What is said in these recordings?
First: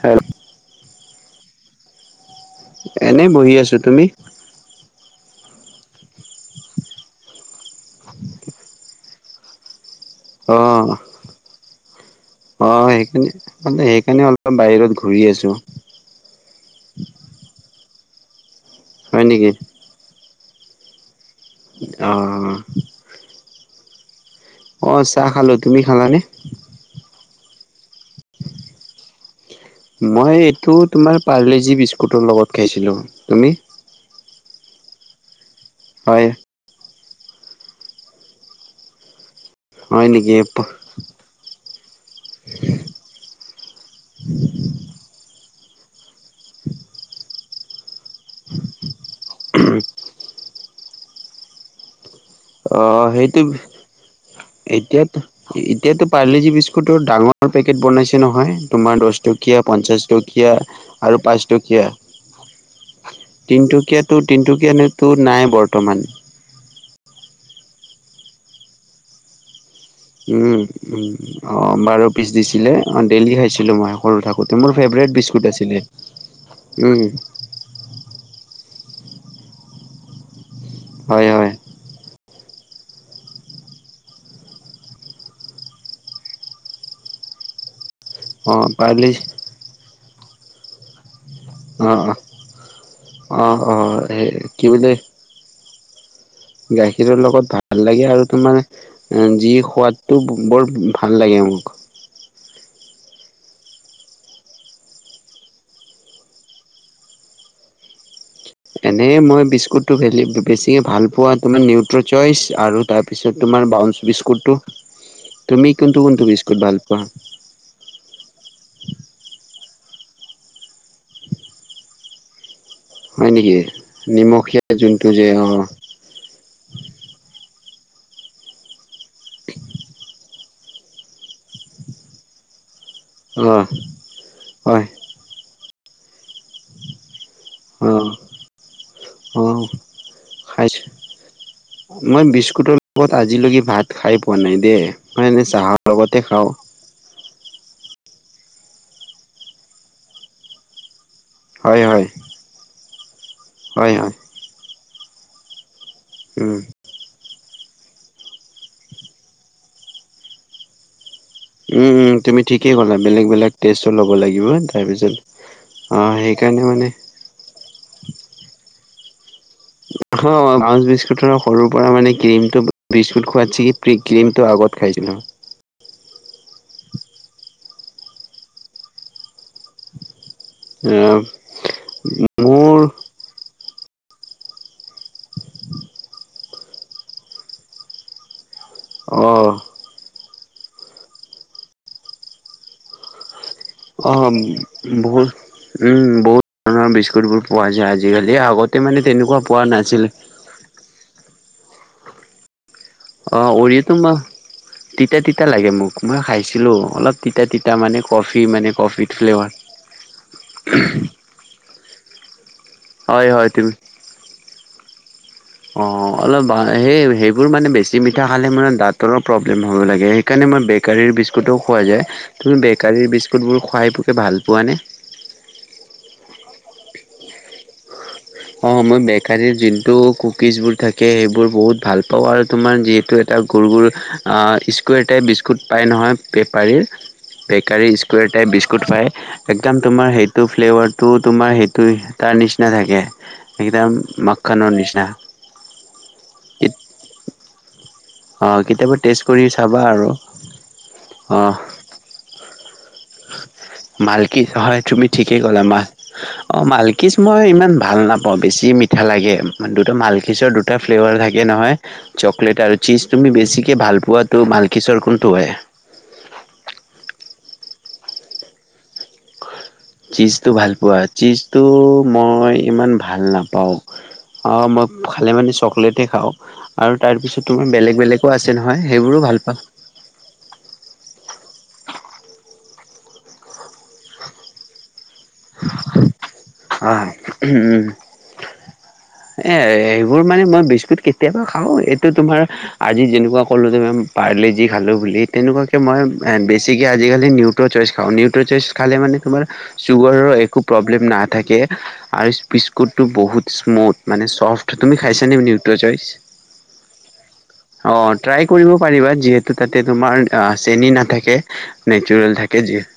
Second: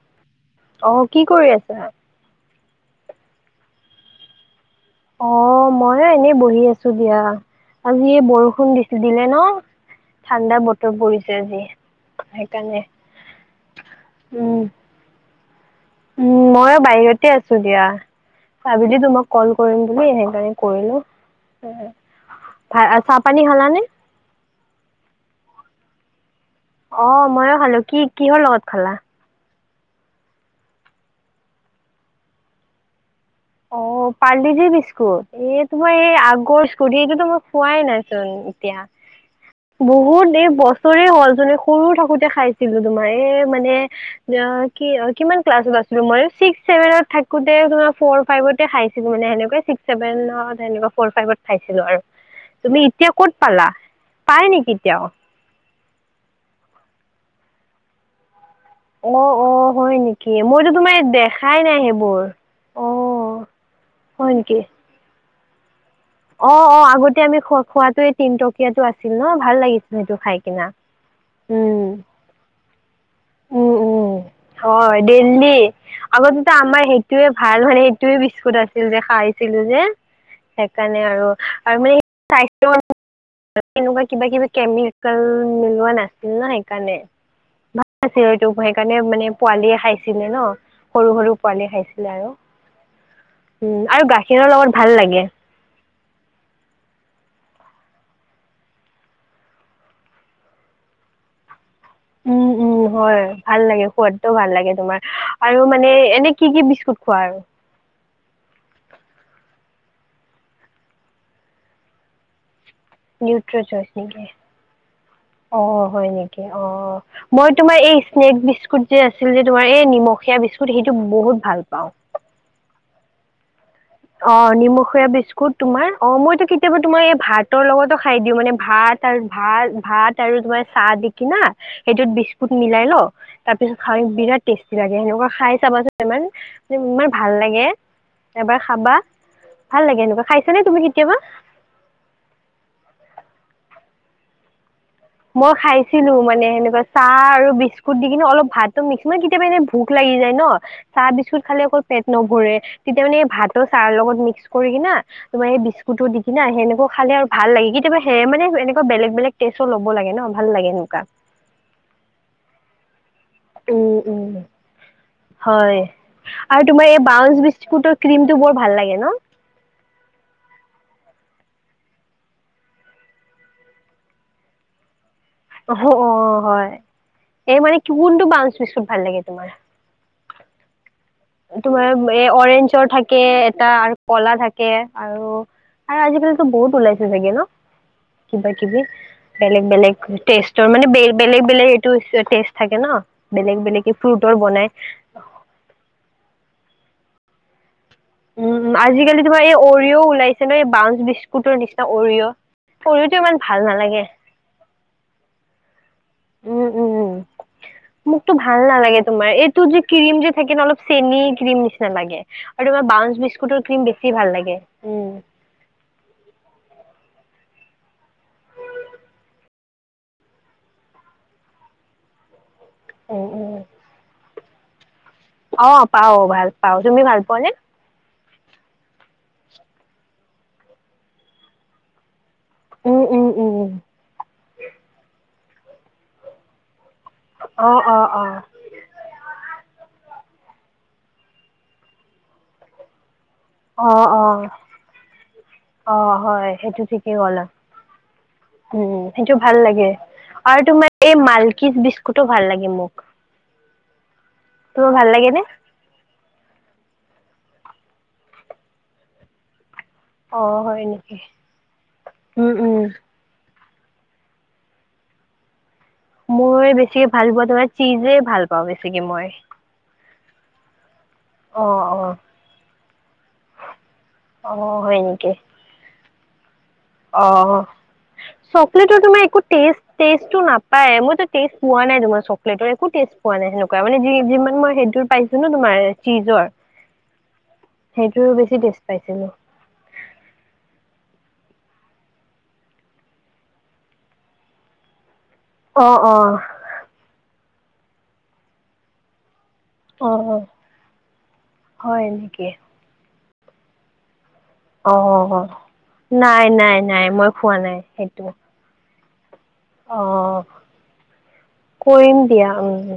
হ অ কি কৰি আছা এনেই বহি আছো তুমি অ ময় এনেই বহি আছো দিয়া আজি বৰষুণ দি দিলে ন অ ঠাণ্ডা বতৰ পৰিছে আজি অ সেইকাৰণে সেই মানে সেইকাৰণে অলপ বাহিৰত ঘূৰি আছো উ মইো বাহিৰতে আছো দিয়া চাবিলি হয় তোমাক নেকি কল কৰিম বুলি সেইকাৰণে কৰিলো অ ভ চাহ পানী খালাানে অ চাহ খালো তুমি খালানে অ মইো খালো কি কিহৰ লগত খালা মই এইটো তোমাৰ পাৰ্লেজি বিস্কুটৰ লগত খাইছিলোঁ তুমি অ পাল্ি যেি বিস্কুট এই তোমাৰ এই হয় আগৰ টোতো মই খোৱাই নাইচোন এতিয়া হয় বহুত নেকি দে বস্ত ৰে হ'ল যোনে সৰু থাকোতে খাইছিলো তোমাৰ এ মানে কি কিমান ক্লাছত আছিলো মই ছিক্স চছেভেনত থাকোতে তমাৰ ফৰ ফাইভতে খাইছিলো মানে সেনেকে চিক্স ছেভেনত সেকুৱা ফ'ৰ ফাইভত খাইছিলো আৰু তুমি অ এতিয়া ক'ত সেইটো পালা পাই নেকি এতিয়া এতিয়াও এতিয়াতো পাৰ্লিজি বিস্কুটৰ ডাঙৰ পেকেট বনাইছে নহয় তোমাৰ দহ অ অ টকীয়া হয় পঞ্চাছ নেকি টকীয়া মইতো তোমাৰ আৰু পাঁচ দেখাই নাই সেইবোৰ অ টকীয়া তিনটুকীয়াাতো হয় নেকি তিনটুকীয়াো নাই বৰ্তমান অ অ আগতে আমি খ খোৱাাতে তিনটকীয়াাতটো আছিল ন ভাল লাগিছিল সেইটো খাই কিনা অঁ উম বাৰ পিছ দিছিলে অঁ ডেইলি উম খাইছিলোঁ মই উম সৰু থাকোঁ হয় দেললি আগতেতো আমাৰ উম সেইটোয়ে ভাল মানে এইটোয়ে বিস্কুট আছিল যে খাইছিলো যে সেইকাৰণে হয় আৰু হয় আৰু মানে স্বাস্থ তেনেকুৱা কিবা কিবি কেমিকেল মিলোৱা নাছিল ন সেইকাৰণে আছিল এই ত অ সেইকাৰণে পাৰলি মানে পোৱালিয় খাইছিলে ন সৰু সৰু পোৱালি অ খাইছিলে আৰু অ অ উম আৰু সেই গাখীৰৰ কি লগত বোলে ভাল লাগে গাখীৰৰ লগত ভাল লাগে আৰু তোাৰে যি সোৱাদটো বৰ ভাল লাগে মোক উম উম হয় ভাল লাগে সোৱাদটো ভাল লাগে তোমাৰ আৰু মানে এনে কি কি বিস্কুট খোৱা আৰু এনেই মই বিস্কুটটো ভ বেছিকৈ ভালপোৱা তোমাৰ নিউট্ৰ' চইচ আৰু তাৰপিছত নিউট্ৰ তোমাৰ চইচ বাউন্ঞ্চ নেকি বিস্কুটটো অ তুমি কোনটো হয় কোনটো নেকি অ বিস্কুট ভাল পোৱা মই তোমাৰ এই স্নেক বিস্কুট যে আছিল যে তোমাৰ এই নিমখীয়া বিস্কুট সেইটো বহুত ভাল পাওঁ হয় নেকি অ নিমখীয়া যোনটো যে অ বিস্কুট তোমাৰ অ মইতো কেতিয়াবা তোমাৰ এই ভাতৰ লগতো খাই দিওঁ মানে ভাত তাৰ ভাত ভাত আৰু তোমাৰ চাহ দি কি না সেইটোত বিস্কুট মিলাই ন অ তাৰ পিছত খা বিৰাট টেষ্টি হয় লাগে সেনেকুৱা খাই চাবাচোন ইমানে ইমান ভাল লাগে অ এবাৰ খাবা অ ভাল লাগে এনেকুৱা খাইছ নে খাইছো তুমি কেতিয়াবা মই বিস্কুটৰ লগত আজিলৈকে ভাত খাই পোৱা নাই দেই এনে মই চাহৰ খাইছিলো লগতে মানে খাওঁ। সেনেকুৱা চাহ আৰু বিস্কুট দি কিনে অলপ ভাতটো মিক্স ম কেতিয়াবা এনে ভোক লাগি যায় ন চাহ বিস্কুট খালি অকল হয় পেট হয়, নভৰে তেতিয়া মানে এই ভাত আৰু চাহৰ হয় হয়, লগত মিক্স কৰি কিনা তোমাৰ এই বি্ কুতো দি কি না উম। সেনেকে খালে আৰু ভাল লাগে কেতিাবা সে মানে এনেকুৱা বেগ বেলেগেৰ হব লাগে ন ভাল লাগে এনেুৱা তুমি ঠিকেই ক'লা বেলেগ বেলেগ টেষ্টো উম ল'ব উম লাগিব তাৰপিছ হয় আৰু তোমাৰ এই বউ বিস্কুটৰ কমটো বৰ ভাল লাগে ন অ ব্ৰাউঞ্চ বিস্কুটৰ সৰুৰ পৰা মানে ক্ৰীমটো বিস্কুট খোৱাতছ কি ক্ৰীমটো আগত খাইছিলোঁ অ অ হয় এই মানে কি কোনটো বাউস বেছি ভাল লাগে তোমাৰ অ তোমাৰ এ মোৰ অৰেঞ্জৰ থাকে এটা আৰু কলা থাকে আৰু আৰু আজিকালিতো বহুত ওলাইছে চাগে ন কিবা কিবি অ' বেলেগ বেলেগ টেষ্টৰ মানে বেলেগ বেলেগ এইটো টেষ্ট থাকে ন বেলেগ বেলেগ অ' ফ্ৰুটৰ বনাই বহুত বহুত ধৰণৰ বিস্কুটবোৰ পোৱা যায় আজিকালি উম আগতে মানে আজিকালি তোমাৰ তেনেকুৱা এই পোৱা অৰিঅ' নাছিলে ওলাইছে এই বাউ বিস্কুটৰ নিচিনা অৰিঅ' অৰিঅ'টো ইমান অ' ভাল অৰিয়েতো নালাগে মই তিতা তিতা লাগে মোক মই উম খাইছিলোঁ উম উম অলপ তিতা তিতা মানে মোকতো কফি ভাল মানে নালাগে কফিত তোমাৰ ফ্লেভাৰ এইটো যে ক্ৰ্ৰীম যে থাকে অলপ চেনি ক্ৰীম নিচিনা লাগে আৰু তোমাৰ ব্ৰউন হয় হয় বিস্কুটৰ তুমি ক্ৰীম বেছি ভাল লাগে উম অঁ অলপ সেই সেইবোৰ মানে বেছি মিঠা খালে মানে দাঁতৰো প্ৰব্লেম হ'ব লাগে সেইকাৰণে মই বেকাৰীৰ বিস্কুটোও খোৱা যায় তুমি বেকাৰীৰ উম উম বিস্কুটবোৰ খুৱাই বকে ভাল পোৱা নে অ পাও ভাল পাও তুমি ভাল পোৱা নে অঁ মই বেকাৰীৰ যোনটো কুকিজবোৰ থাকে সেইবোৰ বহুত ভাল পাওঁ আৰু তোমাৰ উম, যিহেতু উম, এটা গুৰ উম। গুৰ স্কুৱেৰটাইপ বিস্কুট পাই নহয় বেপাৰীৰ অ', বেকাৰী অ', স্কেৰ অ', টাইপ বিশ গুড ফ্ৰাই একদম তোমাৰ সেইটো ফ্লেভাৰটো তোমাৰ সেইটো তাৰ নিচিনা থাকে একদম অ অ মাখানৰ নিচিনা অ হয় সেইটো ঠিকেই হ'ল অ' আৰু কেতিয়াবা উম টেষ্ট সেইটো কৰি ভাল চাবা লাগে আৰু আৰু তোমাৰ এই মালকিজ বিস্কুটো ভাল লাগে মোক মালকিজ হয় তোমাৰ ভাল তুমি লাগে ঠিকেই নে? ক'লা মা অ মালকিজ মই ইমান ভাল নাপাওঁ বেছি মিঠা লাগে মানটোতো মাল মিলকিছৰ অ', দুটা হয় ফ্লেভাৰ নেকি? থাকে নহয় উম, চকলেট আৰু উম। চীজ তুমি বেছিকৈ ভাল পোৱাটো মালকিছৰ কোনটো হয় মই বেছিকে ভাল পোৱা ধৰা চিজেই ভাল পাওঁ বেছিকে মই চীজটো ভাল পোৱা চীজটো অ', অ', মই ইমান ভাল নাপাওঁ অ মই হয় খালে নেকি? মানে চকলেটে খাওঁ আৰু তাৰপিছত অ'। তোমাৰ বেলেগ বেলেগো আছে নহয় চকলেটৰ তোমাৰ সেইবোৰো একো ভাল পাওঁ টেষ্ট টেষ্টটো নাপায় মইতো টেষ্ট পোৱা নাই তোমাৰ চকলেটৰ একো টেষ্ট পোৱা নাই সেনেৱা মানে যি যিমান মই সেইটো পাইছো ন তোমাৰ চিজৰ অ সেইটোৰো বেছি টেষ্ট পাইছিলো এই সেইবোৰ মানে মই বিস্কুট কেতিয়াবা খাওঁ এইটো তোমাৰ আজি যেনেকুৱা কলো তুমি পাৰলে যি খালো বুলি তেনেকুৱাকৈ অ মই অ বেছিকৈ আজিকালি নিউট্ৰ' চইচ খাওঁ নিউট্ৰ' চইচ খালে মানে তোমাৰ অ চুগাৰৰ অ একো প্ৰব্লেম নাথাকে হয় আৰু নেকি বিস্কুটটো বহুত স্মুথ মানে চফ্ট তুমি অ খাইছানে নিউট্ৰ চইচ নাই নাই নাই মই খোৱা নাই অ সেইটো ট্ৰাই কৰিব পাৰিবা যিহেতু তাতে অ তুমাৰ চেনী নাথাকে কৰিম নেচাৰেল দিয়া থাকে যি উ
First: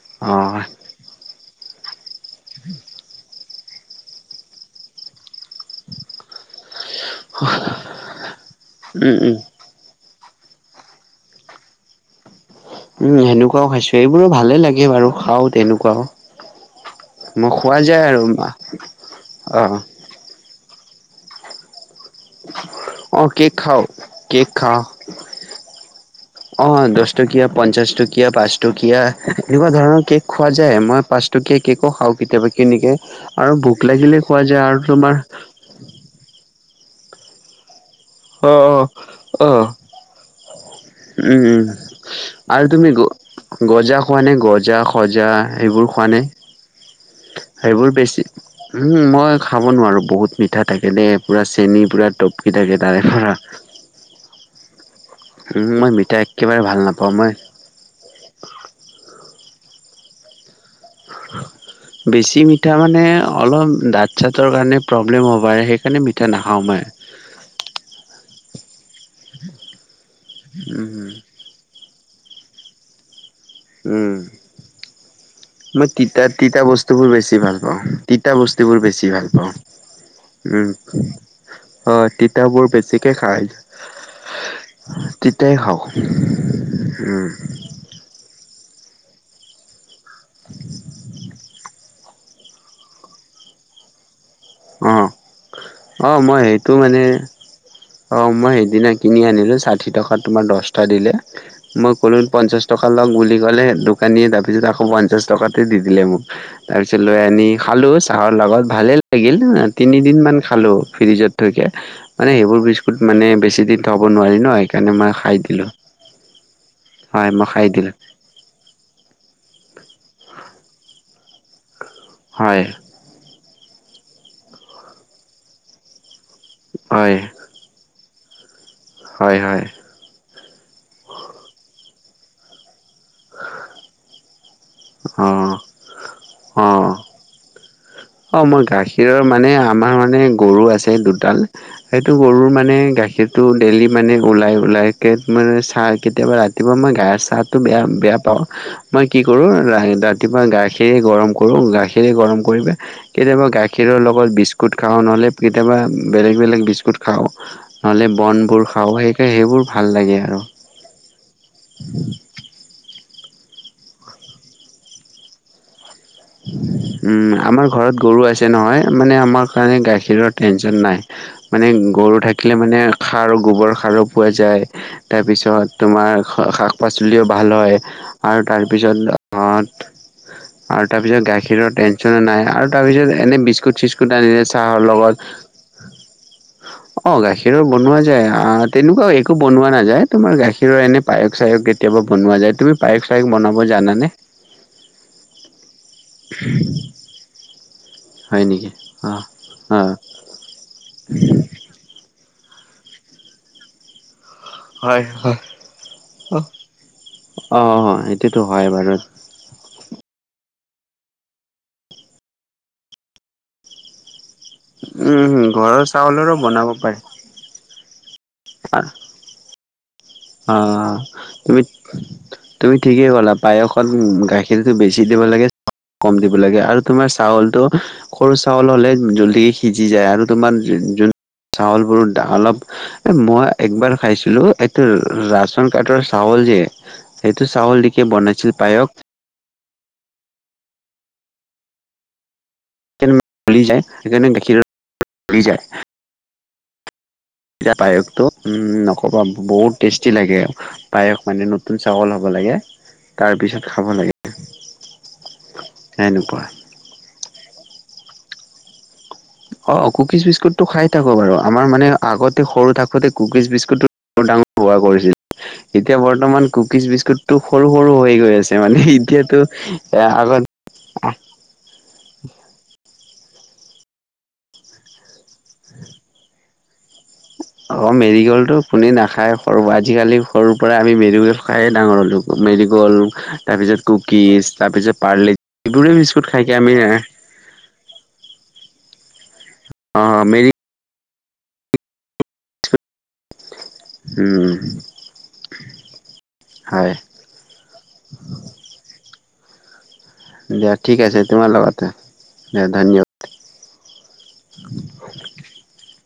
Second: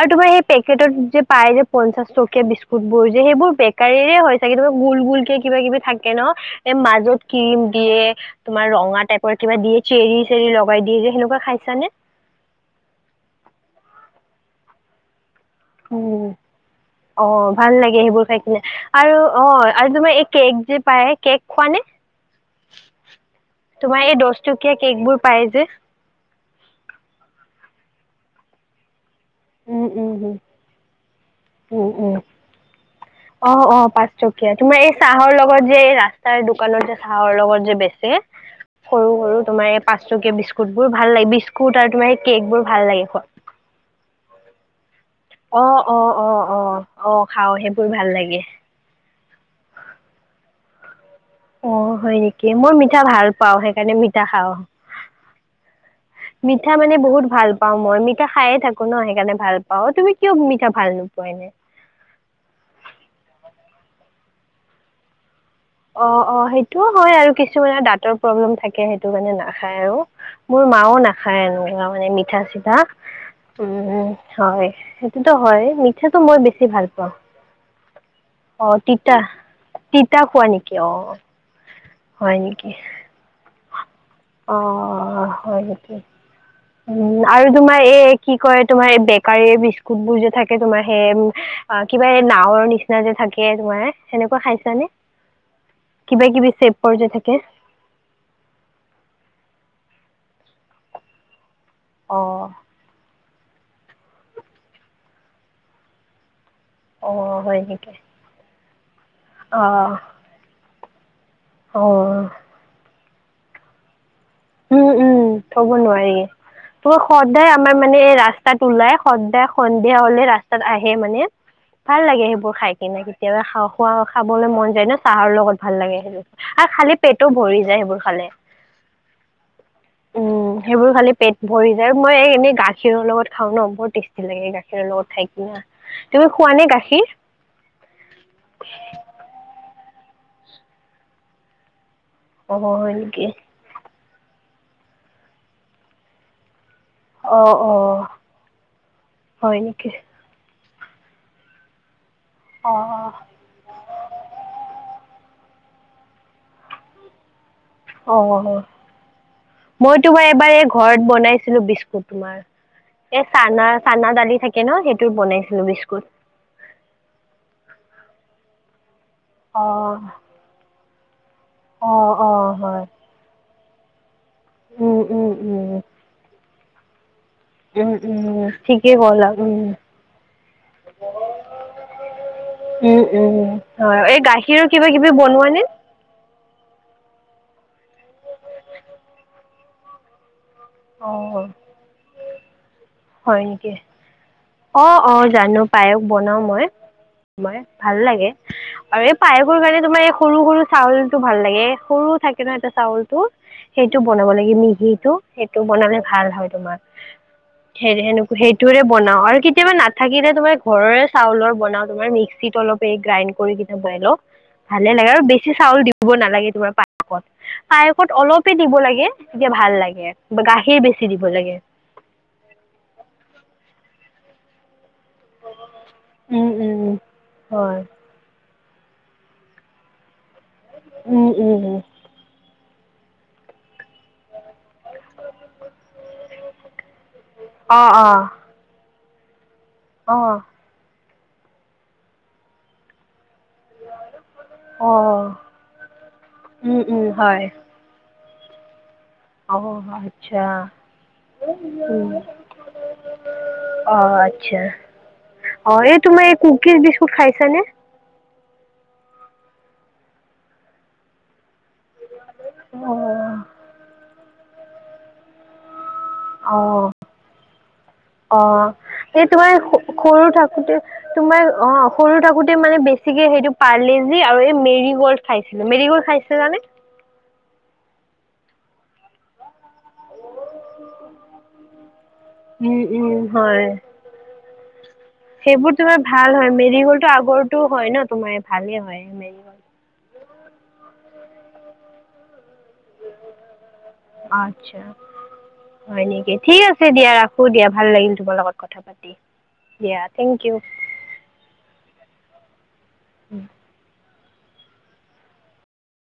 আৰু তোমাৰ অ পে যে পায় যে পঞ্চাশ টকীয়া বিস্কুট বোৰ যে সেইবোৰ গৰে হয় হৈছে কেয়াৰ হয় চাগে গোল গোলকে কিবা কিবি থাকে ন এ মাজত ক্ৰীম দিয়ে তোমাৰ ৰঙা উম, উম, টাইপৰ কিবা দিয়ে চেৰি চেৰি লগাই দিয়ে যে সেনেকুৱা খাইছা নে উম সেনেকুৱাও খাইছো এইবোৰো ভালে লাগে বাৰু খাও তেনেকুৱা উ অ ভাল লাগে যায় আৰু সেইবোৰ খাই কিনে আৰু অ আৰু তোমাৰ কেক যে পায় কেক খোৱা নে অ', কেক খাও তোমাৰ এই কেক দহটকীয়া কেক বোৰ পাই যে অঁ দহ টকীয়া পঞ্চাছ টকীয়া পাঁচ টকীয়া এনেকুৱা উম ধৰণৰ উম কেক হম। খোৱা যায় মই পাঁচটকীয়া উম কেকো উম খাওঁ কেতিয়াবা কেনেকে অ আৰু অ ভোক পাঁচ লাগিলে খোৱা টকীয়া যায় আৰু এই তোমাৰ চাহৰ লগত যে এই ৰাস্তাৰ দোকানৰ যে চাহৰ লগত যে বেচে। অ' সৰু সৰু অ', তোমাৰ এই পাঁচটকীয়া বিস্কুট বোৰ ভাল লাগে উম, উম, বিস্কুট আৰু তোমাৰ এই কেক আৰু বোৰ ভাল তুমি গ লাগে খোৱা। গজা খোৱা নে গজা? সজা অ সেইবোৰ খোৱা অ', নাই অ', অ', অ', খাওঁ সেইবোৰ ভাল বেছি লাগে। মই খাব নোৱাৰোঁ বহুত মিঠা থাকে দেই পুৰা অ চেনী পূৰা হয় নেকি টপকি মই থাকে। তাৰে মিঠা ভাল পৰা। পাও সেইকাৰণে মিঠা খাওঁ। মই মিঠাই একেবাৰে ভাল নাপাওঁ মই পা মই মিঠা খায়ে থাকো ন সেইকাৰণে ভাল পা তুমি কিয় মিঠা ভাল নোপোৱাই নাই? বেছি মিঠা মানে অলপ দাঁত চাঁতৰ কাৰণে প্ৰব্লেম হ'ব পাৰে সেই অ', অ' সেইটোও হয় আৰু কিছুমানৰ দাঁতৰ প্ৰব্লেম থাকে সেইটো কাৰণে নাখায় আৰু। মোৰ মাও উম, নাখায় এনেকুৱা মানে মিঠা চিঠা উম হয়। সেইটো হয় মই তিতা মিঠাটো মই তিতা বেছি ভাল বস্তুবোৰ পাওঁ বেছি ভাল পাওঁ তিতা অ' বস্তুবোৰ বেছি তিতা। ভাল পাওঁ তিতা খোৱা নি উম। কিয়। অ' তিতাবোৰ বেছিকে খাই। অ' তিতাই হয় খাওঁ নেকি উম আৰু তোমাৰ এই কি কয় তোমাৰ এই বেকাৰী বিস্কুট বোৰ যে থাকে তোমাৰ সেই কিবা এই নাাৱৰ নিচিনা যে থাকে তোমাৰ সেনেকুৱা খাইছ নে? অ'। অ' মই সেইটো মানে যে থাকে অ' মই সেইদিনা কিনি আনিলো ষাঠি টকাত তোমাৰ দহটা দিলে। মই ক'লো অ পঞ্চাছ টকা লওক বুলি ক'লে দোকানীয়ে তাৰপিছত আকৌ পঞ্চাছ টকাতে দি দিলে মোক। তাৰপিছত অ লৈ আনি হয় খালো নেকি চাহৰ লগত ভালে লাগিল অ তিনিদিন মান খালো ফ্ৰিজত থৈকে অ মানে এইবোৰ বিস্কুট মানে বেছি দিন থব নোৱাৰি। ন উম, সেইকাৰণে মই উম খাই দিলো থব নোৱাৰি মই হয় মই সদায় খাই আমাৰ দিলো। মানে এই ৰা ৰাস্তাত ওলাই সদা সন্ধিয়া হলে ৰাস্তাত আহে মানে ভাল লাগে সেইবোৰ হয় খাই কিনি। কেতিয় খাও খোৱা খাবলৈ মন যায় ন চাহৰ লগত ভাল লাগে সেইটো। আৰু খালি হয় পেটও ভৰি যায় সেইবোৰ খালে। হয় হয়। উম, সেইবোৰ খালি পেট ভৰি যায় মই এনেই গাখীৰৰ লগত খাও ন বহুত টেষ্টি লাগে গাখীৰ গাখীৰ লগত খাই অ কিনা তুমি খোৱা নে অ। গাখীৰ? অ' মোৰ গাখীৰৰ মানে আমাৰ মানে গৰু আছে দুডাল সেইটো গৰুৰ অ মানে হয় নেকি গাখীৰটো ডেইেলি মানে ওলাই ওলাইকে মানে চাহ কেতিয়াবা ৰাতিপুৱা মই তাৰ অ চাহটো অ বেয়া বেয়া পাওঁ মই কি কৰো। হয় নেকি কেতিয়াবা গাখীৰে গৰম কৰোঁ গাখীৰে গৰম কৰি অ' কেতিয়াবা গাখীৰৰ লগত বিস্কুট খাওঁ নহ'লে কেতিয়াবা বেলেগ বেলেগ বিস্কুট খাওঁ। নহ'লে অ' বনবোৰ খাওঁ সেইকাৰণে সেইবোৰ ভাল মই লাগে তোমাৰ আৰু এবাৰ এই ঘৰত বনাইছিলোঁ বিস্কুট তোমাৰ। এ চানা চানা দালি থাকে ন সেইটোত বনাইছিলো বিস্কুট। উম, আমাৰ ঘৰত গৰু আছে নহয় মানে আমাৰ অ কাৰণে গাখীৰৰ টেনচন নাই। মানে অ গৰু অ থাকিলে হয় মানে সাৰ গোবৰসাৰো পোৱা যায় উম উম তাৰপিছত উম তোমাৰ শাক পাচলিও ভাল হয় উম উম আৰু ঠিকেই তাৰপিছত ক'লা উম আৰু তাৰপিছত গাখীৰৰ টেনচনো নাই আৰু উম তাৰপিছত উম এনে বিস্কুট হয় চিস্কুট এই আনিলে গাখীৰৰ চাহৰ কিবা কিবি লগত [unintelligible] অ' গাখীৰৰ বনোৱা যায় তেনেকুৱাও একো বনোৱা নাযায়। তোমাৰ গাখীৰৰ এনে অ পায়স চায়স কেতিয়াবা বনোৱা যায় তুমি পায়স চায়স হয় বনাব নেকি জানানে? অ', অ' জানো পায়স বনাও মই মই ভাল লাগে। হয় নেকি আৰু এই অ' পায়সোৰ কাৰণে অ' তোমাৰ এই সৰু সৰু চাউলটো ভাল লাগে সৰু থাকে। কেনে এটা চাউল টো সেইটো বনাব লাগে হয়, মিহিটো। সেইটো বনালে ভাল হয় তোমাৰ সে অ' সেইটোতো হয় সেইটোৰে বাৰু বনাও আৰু কেতিয়াবা না থাকিলে তোমাৰ ঘৰৰে চাউলৰ বনাও তোমাৰ মিক্সিত অলপ এই গ্ৰাইণ্ড কৰি কেনি বনাই লও ভালে লাগে আৰু উম, হম বেছি ঘৰৰ চাউল দিব চাউলৰো নালাগে বনাব তোমাৰ পাৰে। পায়সত পায়সত অলপে দিব লাগে তেতিয়া ভাল লাগে বা গাখীৰ অ', বেছি দিব লাগে। তুমি তুমি ঠিকেই ক'লা পায়সত গাখী ৰটো বেছি দিব লাগে কম দিব উম লাগে আৰু উম উম তোমাৰ চাউলটো হয় সৰু চাউল হ'লে জলদি সিজি যায় আৰু তোমাৰ যোন উম উম উম চাউলবোৰ অলপ মই একবাৰ খাইছিলোঁ এইটো ৰেচন কাৰ্ডৰ চউল যে সেইটো অ চাউল দি অ কি বনাইছিল পায়স অ গলি যায় সেইকাৰণে গাখীৰ অ উম উম হয় যায় পায়সটো উম ন অ বহুত টেষ্টি লাগে আচ্ছা পায়স মানে নতুন উম চাউল হ'ব লাগে তাৰপিছত খাব অ লাগে আচ্ছা অ এই তোমাৰ এই সেনেকুৱা। কুকিজ বিস্কুট খাইছা নে অ কুকিজ বিস্কুটটো খাই থাকো বাৰু আমাৰ মানে আগতে সৰু অ থাকোঁতে কু [unintelligible] অলমান অ কুকিজ বিস্কুট টো সৰু সৰু হৈ গৈ অ আছে মানে এই এতিয়াতো তোমাৰ এ সৰু আগত থাকোতে তোমাৰ অ সৰু থাকোঁতে মানে বেছিকে সেইটো পাৰলেজি আৰু এই মেৰি গ'ল্ড খাইছিলো মেৰি গ'ল্ড খাইছিলানে অ মেৰি গ'ল টো কোনে নাখায় সৰু আজিকালি সৰুৰ পৰাই আমি মেৰিগ'ল্ড খাইৱে ডাঙৰ হ'লো মেৰি উম গল উম হয়। তাৰপিছত কুকিজ তাৰপিছত পাৰ্লি সেইবোৰ তোমাৰ ভাল হয় মেৰি হ'লটো আগৰটো হয় ন তোমাৰ ভালে হয় মেৰি হ অ মেৰি উম, আছা হয় নেকি ঠিক আছে হয় দিয়া ৰাখ ৰাখো দিয়া ভাল লাগিল তোমাৰ লগত কথা পাতি দিয়া থেংক ইউ। দিয়া ঠিক আছে তোমাৰ লগতে দিয়া ধন্যবাদ [inaudible]